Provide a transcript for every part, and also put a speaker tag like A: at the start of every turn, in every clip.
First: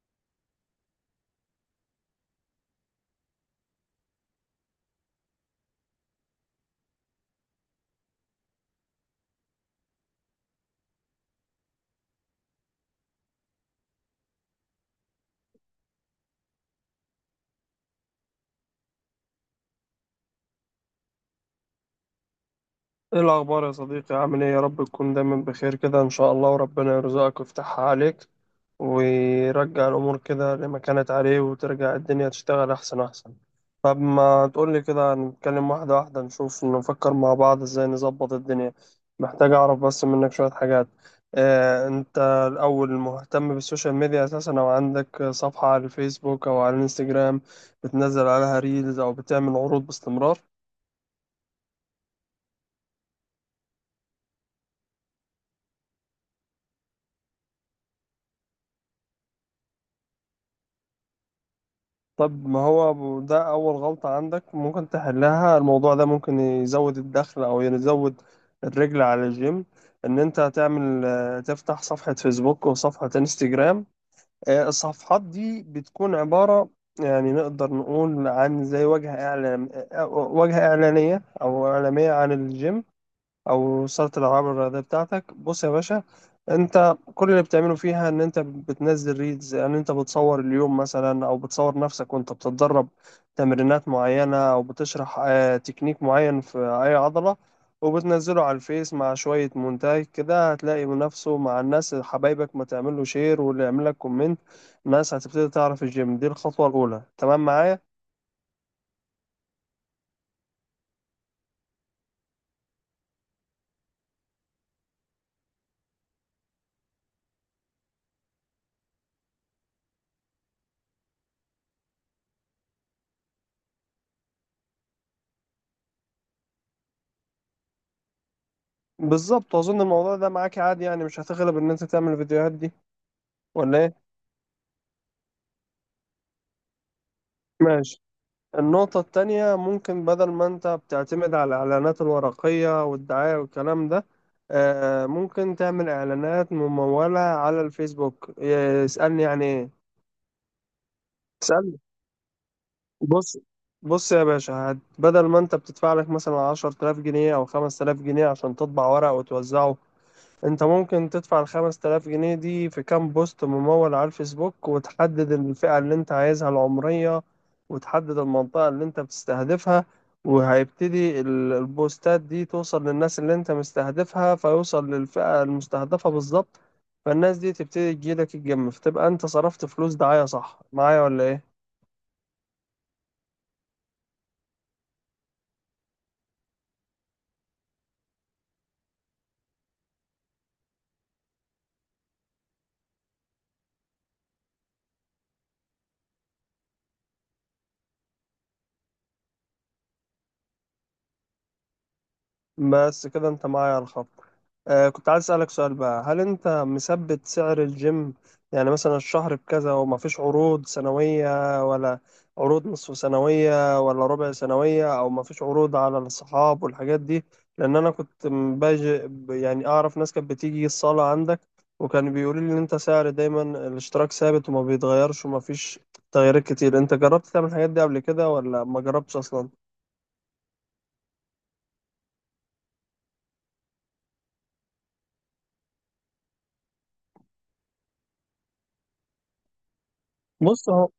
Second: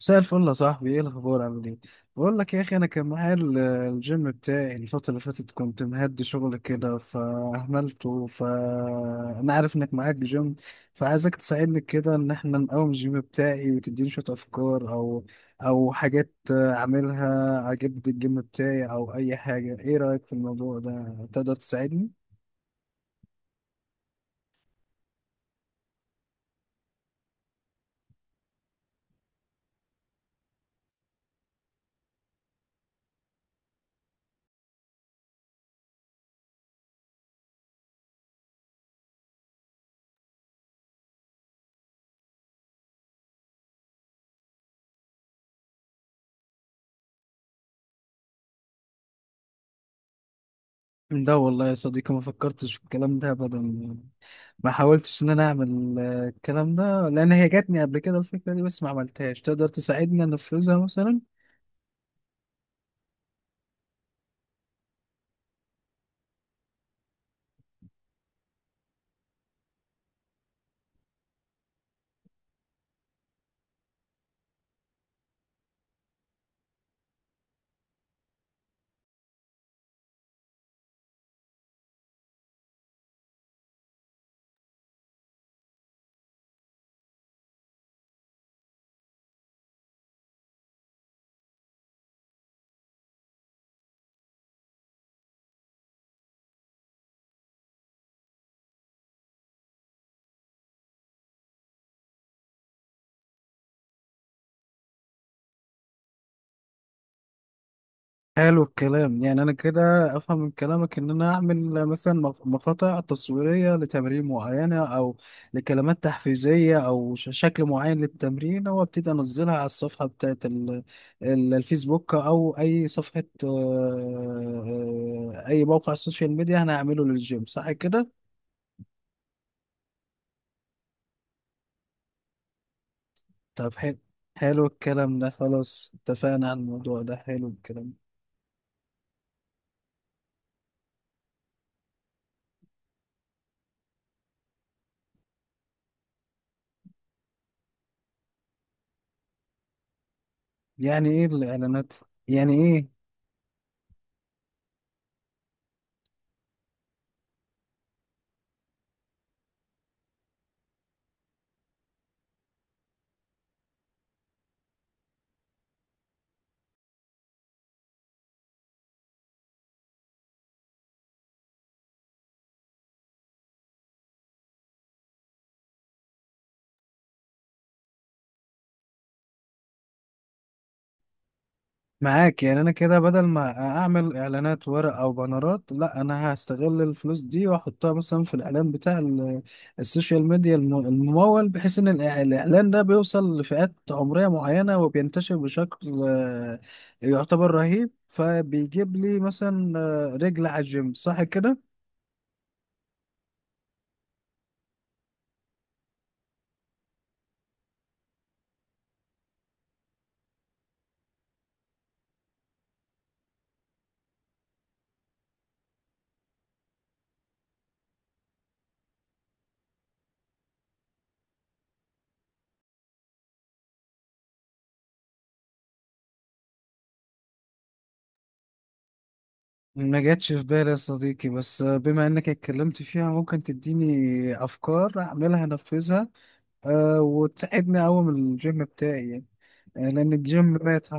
A: مساء الفل يا صاحبي، ايه الاخبار؟ عامل ايه؟ بقول لك يا اخي، انا كان معايا الجيم بتاعي الفتره اللي فاتت. كنت مهدي شغل كده فاهملته، فانا عارف انك معاك جيم، فعايزك تساعدني كده ان احنا نقوم الجيم بتاعي، وتديني شويه افكار او او حاجات اعملها اجدد الجيم بتاعي او اي حاجه. ايه رايك في الموضوع ده؟ تقدر تساعدني؟
B: ايه الاخبار يا صديقي؟ عامل ايه؟ يا رب تكون دايما بخير كده ان شاء الله، وربنا يرزقك ويفتحها عليك ويرجع الامور كده لما كانت عليه، وترجع الدنيا تشتغل احسن احسن. طب ما تقول لي كده، نتكلم واحده واحده، نشوف نفكر مع بعض ازاي نظبط الدنيا. محتاج اعرف بس منك شويه حاجات. انت الاول مهتم بالسوشيال ميديا اساسا، او عندك صفحه على الفيسبوك او على الانستجرام بتنزل عليها ريلز او بتعمل عروض باستمرار؟
A: ده والله يا صديقي ما فكرتش في الكلام ده ابدا، ما حاولتش ان انا اعمل، الكلام ده، لان هي جاتني قبل كده الفكره دي بس ما عملتهاش. تقدر تساعدني انفذها مثلا؟
B: طب ما هو ده أول غلطة عندك ممكن تحلها. الموضوع ده ممكن يزود الدخل أو يزود الرجل على الجيم. إن أنت هتعمل، تفتح صفحة فيسبوك وصفحة انستجرام. الصفحات دي بتكون عبارة، يعني نقدر نقول، عن زي وجهة إعلان، وجهة إعلانية أو إعلامية عن الجيم او صاله الالعاب الرياضيه بتاعتك. بص يا باشا، انت كل اللي بتعمله فيها ان انت بتنزل ريلز، يعني انت بتصور اليوم مثلا، او بتصور نفسك وانت بتتدرب تمرينات معينه، او بتشرح تكنيك معين في اي عضله وبتنزله على الفيس مع شويه مونتاج كده، هتلاقي نفسه مع الناس، حبايبك ما تعمل له شير واللي يعمل لك كومنت، الناس هتبتدي تعرف الجيم. دي الخطوه الاولى، تمام معايا؟
A: حلو الكلام. يعني انا كده افهم من كلامك ان انا اعمل، مثلا مقاطع تصويريه لتمارين معينه، او لكلمات تحفيزيه، او شكل معين للتمرين، وابتدي انزلها على الصفحه بتاعت الفيسبوك، او اي صفحه، اي موقع سوشيال ميديا انا هعمله للجيم. صح كده؟
B: بالظبط. واظن الموضوع ده معاك عادي، يعني مش هتغلب ان انت تعمل الفيديوهات دي
A: طب
B: ولا ايه؟
A: حلو. حلو الكلام ده، خلاص اتفقنا على الموضوع ده، حلو الكلام.
B: ماشي. النقطة التانية، ممكن بدل ما انت بتعتمد على الإعلانات الورقية والدعاية والكلام ده، ممكن تعمل إعلانات ممولة على الفيسبوك. اسألني يعني ايه.
A: يعني ايه
B: اسألني.
A: الاعلانات؟ يعني ايه؟
B: بص. بص يا باشا، بدل ما انت بتدفع لك مثلا 10,000 جنيه أو 5,000 جنيه عشان تطبع ورق وتوزعه، انت ممكن تدفع الخمس تلاف جنيه دي في كام بوست ممول على الفيسبوك، وتحدد الفئة اللي انت عايزها العمرية، وتحدد المنطقة اللي انت بتستهدفها، وهيبتدي البوستات دي توصل للناس اللي انت مستهدفها، فيوصل للفئة المستهدفة بالظبط. فالناس دي تبتدي تجيلك الجيم، فتبقى انت صرفت فلوس دعاية. صح معايا ولا ايه؟
A: معاك. يعني انا كده بدل ما اعمل اعلانات ورق او بانرات، لا، انا هستغل الفلوس دي واحطها مثلا في الاعلان بتاع السوشيال ميديا الممول، بحيث ان الاعلان ده بيوصل لفئات عمرية معينة، وبينتشر بشكل، يعتبر رهيب، فبيجيب لي مثلا، رجل على الجيم. صح كده؟
B: بس كده انت معايا على الخط. آه، كنت عايز اسألك سؤال بقى، هل انت مثبت سعر الجيم؟ يعني مثلا الشهر بكذا، وما فيش عروض سنوية ولا عروض نصف سنوية ولا ربع سنوية، او ما فيش عروض على الصحاب والحاجات دي؟ لان انا كنت باجي يعني اعرف ناس كانت بتيجي الصالة عندك، وكان بيقولوا لي ان انت سعر دايما الاشتراك ثابت وما بيتغيرش، وما فيش تغييرات كتير. انت جربت تعمل الحاجات دي قبل كده، ولا ما جربتش اصلا؟
A: ما جاتش في بالي يا صديقي، بس بما انك اتكلمت فيها، ممكن تديني افكار اعملها انفذها، أه، وتساعدني اقوم الجيم بتاعي يعني، لان الجيم
B: بص
A: مات.
B: هو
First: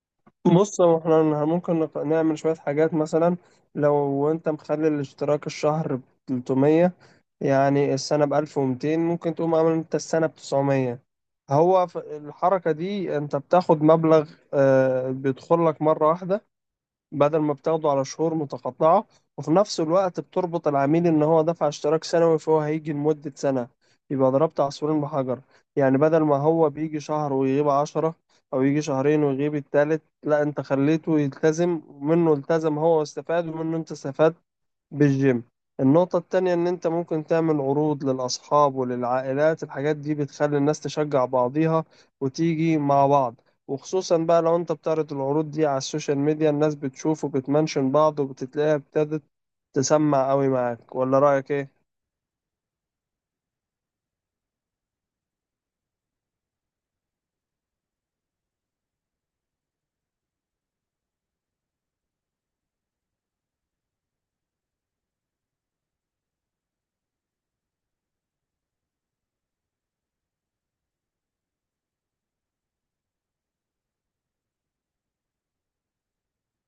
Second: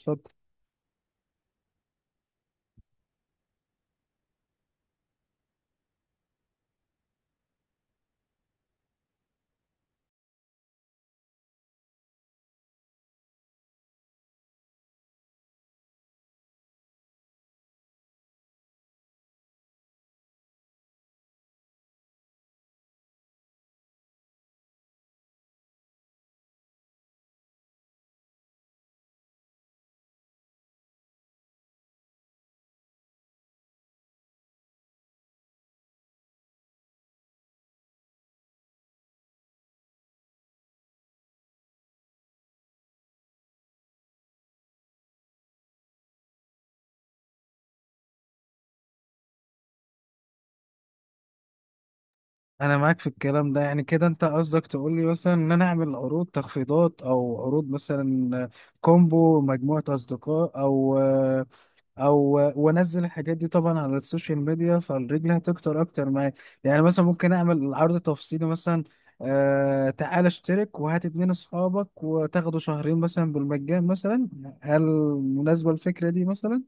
A: اتفضل.
B: بص هو، احنا ممكن نعمل شوية حاجات مثلا. لو انت مخلي الاشتراك الشهر ب 300، يعني السنة ب 1200، ممكن تقوم عامل انت السنة ب 900. هو في الحركة دي انت بتاخد مبلغ بيدخل لك مرة واحدة بدل ما بتاخده على شهور متقطعة، وفي نفس الوقت بتربط العميل إن هو دفع اشتراك سنوي، فهو هيجي لمدة سنة. يبقى ضربت عصفورين بحجر. يعني بدل ما هو بيجي شهر ويغيب عشرة، أو يجي شهرين ويغيب التالت، لا أنت خليته يلتزم، منه التزم هو واستفاد، ومنه أنت استفاد بالجيم. النقطة التانية، إن أنت ممكن تعمل عروض للأصحاب وللعائلات. الحاجات دي بتخلي الناس تشجع بعضيها وتيجي مع بعض، وخصوصا بقى لو أنت بتعرض العروض دي على السوشيال ميديا، الناس بتشوف وبتمنشن بعض، وبتتلاقيها ابتدت تسمع قوي. معاك ولا رأيك إيه؟
A: انا معاك في الكلام ده. يعني كده انت قصدك تقول لي مثلا ان انا اعمل عروض تخفيضات، او عروض مثلا كومبو مجموعة اصدقاء او او وانزل الحاجات دي طبعا على السوشيال ميديا، فالرجل هتكتر اكتر معايا. يعني مثلا ممكن اعمل عرض تفصيلي مثلا، آه، تعال اشترك وهات اتنين اصحابك وتاخدوا شهرين مثلا بالمجان مثلا. هل مناسبة الفكرة دي مثلا؟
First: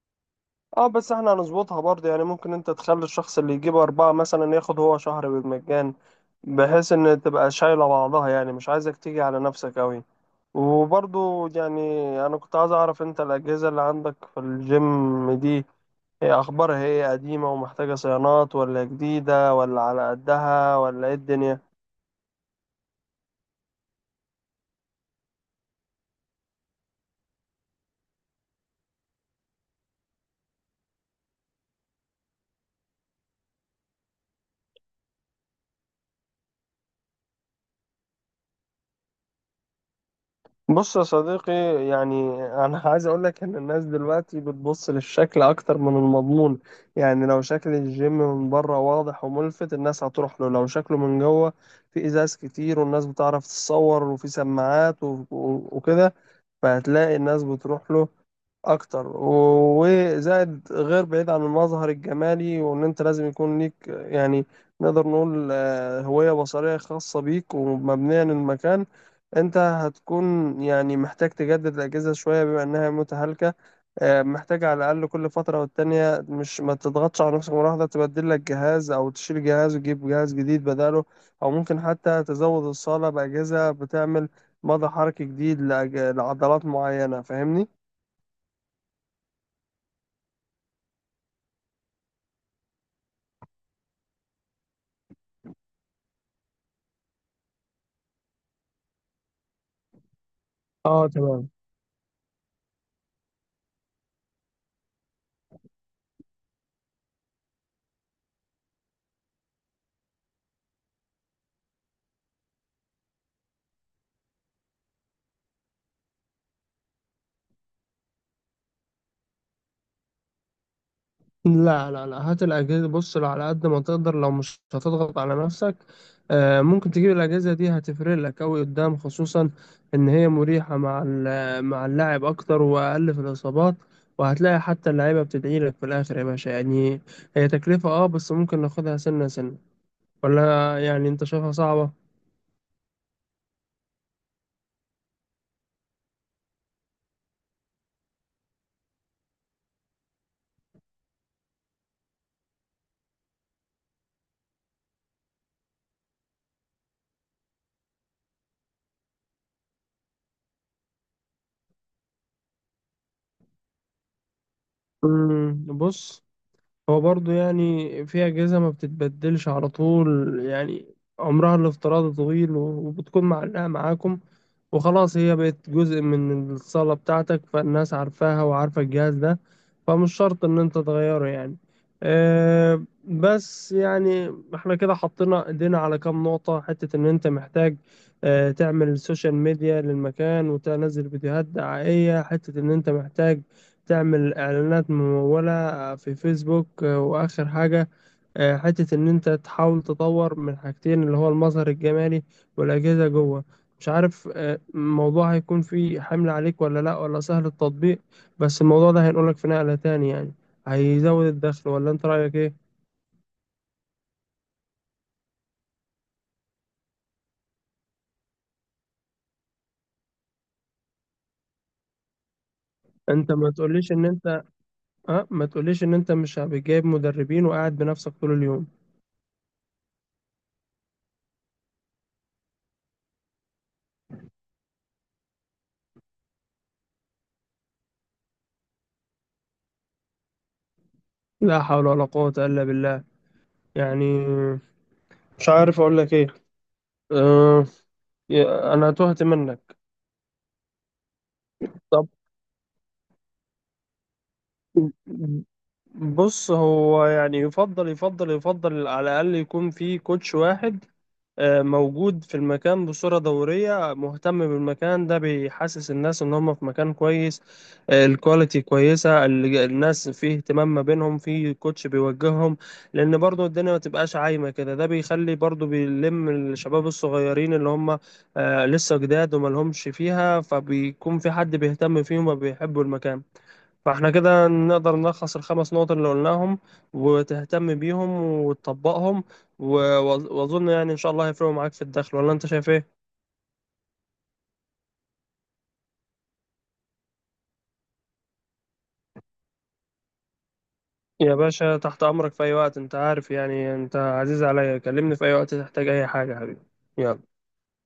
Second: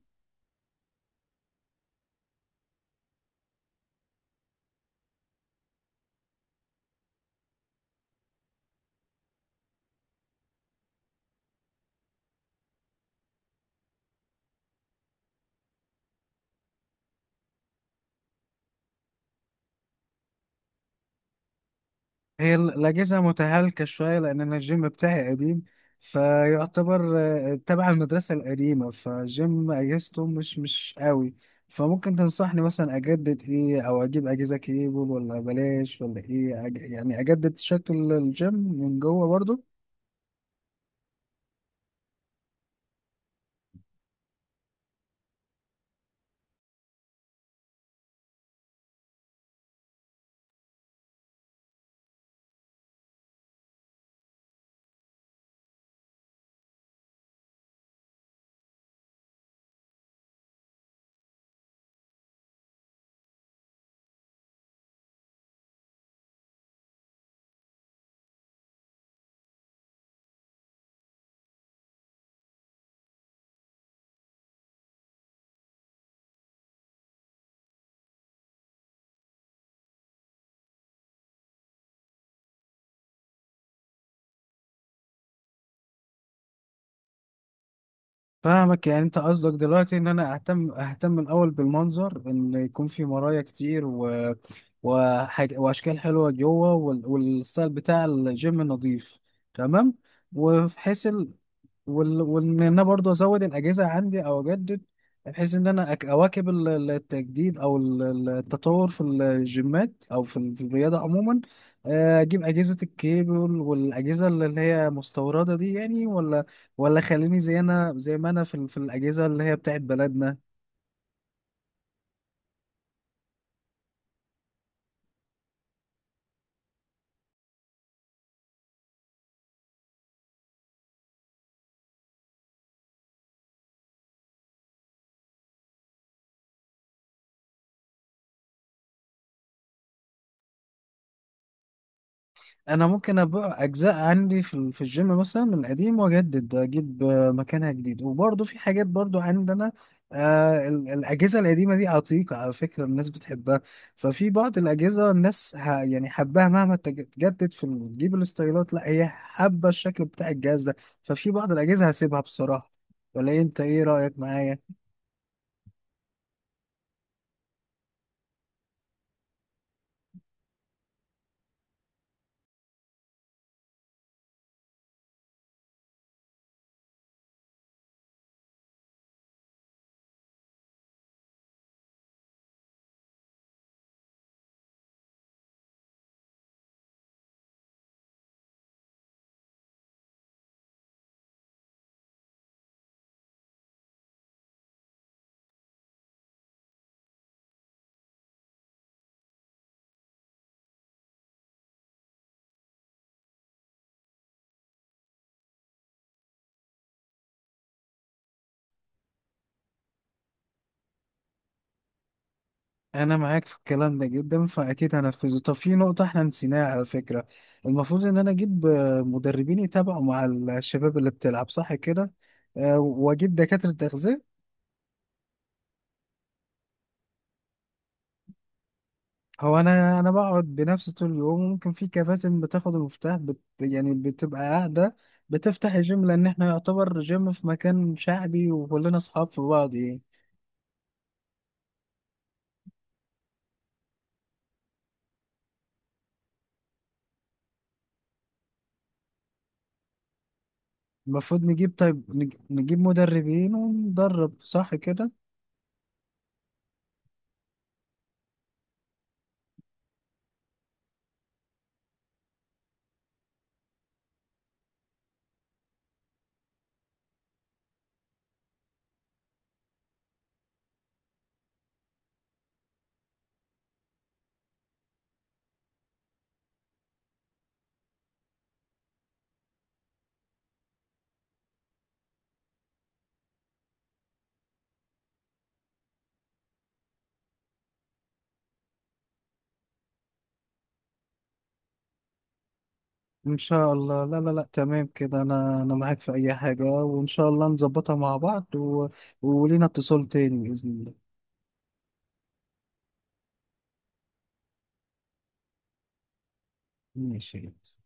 B: اه، بس احنا هنظبطها برضه، يعني ممكن انت تخلي الشخص اللي يجيب أربعة مثلا ياخد هو شهر بالمجان، بحيث إن تبقى شايلة بعضها. يعني مش عايزك تيجي على نفسك أوي. وبرضو يعني، أنا كنت عايز أعرف، أنت الأجهزة اللي عندك في الجيم دي، هي أخبارها إيه؟ قديمة ومحتاجة صيانات، ولا جديدة، ولا على قدها، ولا إيه الدنيا؟
A: هي الأجهزة متهالكة شوية، لأن أنا الجيم بتاعي قديم، فيعتبر، تبع المدرسة القديمة، فالجيم أجهزته مش قوي. فممكن تنصحني مثلا أجدد إيه؟ أو أجيب أجهزة كيبل ولا بلاش ولا إيه أج... يعني أجدد شكل الجيم من جوه برضو؟
B: بص يا صديقي، يعني أنا عايز أقولك إن الناس دلوقتي بتبص للشكل أكتر من المضمون. يعني لو شكل الجيم من بره واضح وملفت، الناس هتروح له. لو شكله من جوه في إزاز كتير والناس بتعرف تتصور، وفي سماعات، وكده، فهتلاقي الناس بتروح له اكتر. وزائد غير بعيد عن المظهر الجمالي، وان انت لازم يكون ليك، يعني نقدر نقول، هوية بصرية خاصة بيك ومبنية للمكان. انت هتكون يعني محتاج تجدد الاجهزة شوية بما انها متهالكة. محتاج على الاقل كل فترة والتانية، مش ما تضغطش على نفسك مرة واحدة، تبدل لك جهاز، او تشيل جهاز وتجيب جهاز جديد بداله. او ممكن حتى تزود الصالة باجهزة بتعمل مدى حركي جديد لعضلات معينة. فاهمني؟
A: فاهمك. يعني انت قصدك دلوقتي ان انا اهتم الاول بالمنظر، ان يكون في مرايا كتير و... وحاج... واشكال حلوه جوه، وال... والستايل بتاع الجيم نظيف. تمام. وبحيث
B: اه
A: ال...
B: تمام.
A: وال... وان انا برضو ازود الاجهزه عندي او اجدد، بحيث ان انا اواكب التجديد او التطور في الجيمات او في في الرياضه عموما. اجيب اجهزه الكيبل والاجهزه اللي هي مستورده دي يعني، ولا ولا خليني زي انا، زي ما انا في في الاجهزه اللي هي بتاعت بلدنا؟
B: لا لا لا، هات الأجهزة. بص، لو على قد ما تقدر، لو مش هتضغط على نفسك، ممكن تجيب الأجهزة دي، هتفرق لك أوي قدام، خصوصا إن هي مريحة مع مع اللاعب أكتر وأقل في الإصابات، وهتلاقي حتى اللعيبة بتدعي لك في الآخر يا باشا، يعني. هي تكلفة، أه، بس ممكن ناخدها سنة سنة. ولا يعني أنت شايفها صعبة؟
A: انا ممكن ابقى اجزاء عندي في في الجيم مثلا من القديم، واجدد اجيب، مكانها جديد، وبرضه في حاجات برضه عندنا، آه، الاجهزه القديمه دي عتيقه، على فكره الناس بتحبها. ففي بعض الاجهزه الناس يعني حباها، مهما تجدد في تجيب الاستايلات، لا هي حابه الشكل بتاع الجهاز ده. ففي بعض الاجهزه هسيبها بصراحه. ولا إيه؟ انت ايه رايك معايا؟
B: بص، هو برضه يعني في أجهزة ما بتتبدلش على طول، يعني عمرها الافتراضي طويل، وبتكون معلقة معاكم وخلاص، هي بقت جزء من الصالة بتاعتك، فالناس عارفاها وعارفة الجهاز ده، فمش شرط إن أنت تغيره يعني. أه، بس يعني احنا كده حطينا ايدينا على كام نقطة. حتة إن أنت محتاج أه تعمل سوشيال ميديا للمكان وتنزل فيديوهات دعائية، حتة إن أنت محتاج تعمل اعلانات ممولة في فيسبوك، واخر حاجة حتة ان انت تحاول تطور من حاجتين، اللي هو المظهر الجمالي والاجهزة جوه. مش عارف الموضوع هيكون فيه حمل عليك ولا لا، ولا سهل التطبيق، بس الموضوع ده هينقلك في نقلة تاني يعني، هيزود الدخل. ولا انت رأيك ايه؟
A: انا معاك في الكلام ده جدا، فاكيد هنفذه. طب في نقطه احنا نسيناها على فكره، المفروض ان انا اجيب، مدربين يتابعوا مع الشباب اللي بتلعب. صح كده؟
B: انت
A: واجيب
B: ما
A: دكاتره
B: تقوليش ان
A: تغذيه.
B: انت، اه ما تقوليش ان انت مش بتجيب مدربين وقاعد بنفسك طول اليوم؟
A: هو انا بقعد بنفسي طول اليوم، ممكن في كباتن بتاخد المفتاح بت يعني بتبقى قاعده بتفتح الجيم، لان احنا يعتبر جيم في مكان شعبي، وكلنا اصحاب في بعض يعني.
B: لا حول ولا قوة الا بالله. يعني مش عارف اقول لك ايه. آه، أنا تهت منك.
A: المفروض نجيب، طيب
B: طب
A: نجيب مدربين وندرب. صح كده؟
B: بص، هو يعني يفضل على الأقل يكون في كوتش واحد موجود في المكان بصورة دورية، مهتم بالمكان ده، بيحسس الناس ان هم في مكان كويس، الكواليتي كويسة، الناس فيه اهتمام ما بينهم، في كوتش بيوجههم، لان برضو الدنيا ما تبقاش عايمة كده. ده بيخلي برضو، بيلم الشباب الصغيرين اللي هم لسه جداد وما لهمش فيها، فبيكون في حد بيهتم فيهم وبيحبوا المكان. فاحنا كده نقدر نلخص الخمس نقط اللي قلناهم، وتهتم بيهم، وتطبقهم، و- واظن يعني ان شاء الله هيفرقوا معاك في الدخل. ولا انت شايف ايه؟
A: ان شاء الله. لا لا لا، تمام كده، انا معاك في اي حاجة، وان شاء الله نظبطها مع بعض و... ولينا اتصال تاني بإذن الله.
B: يا باشا تحت امرك في اي وقت، انت عارف، يعني انت عزيز عليا، كلمني في اي وقت تحتاج اي حاجة يا حبيبي. يلا.
A: ماشي.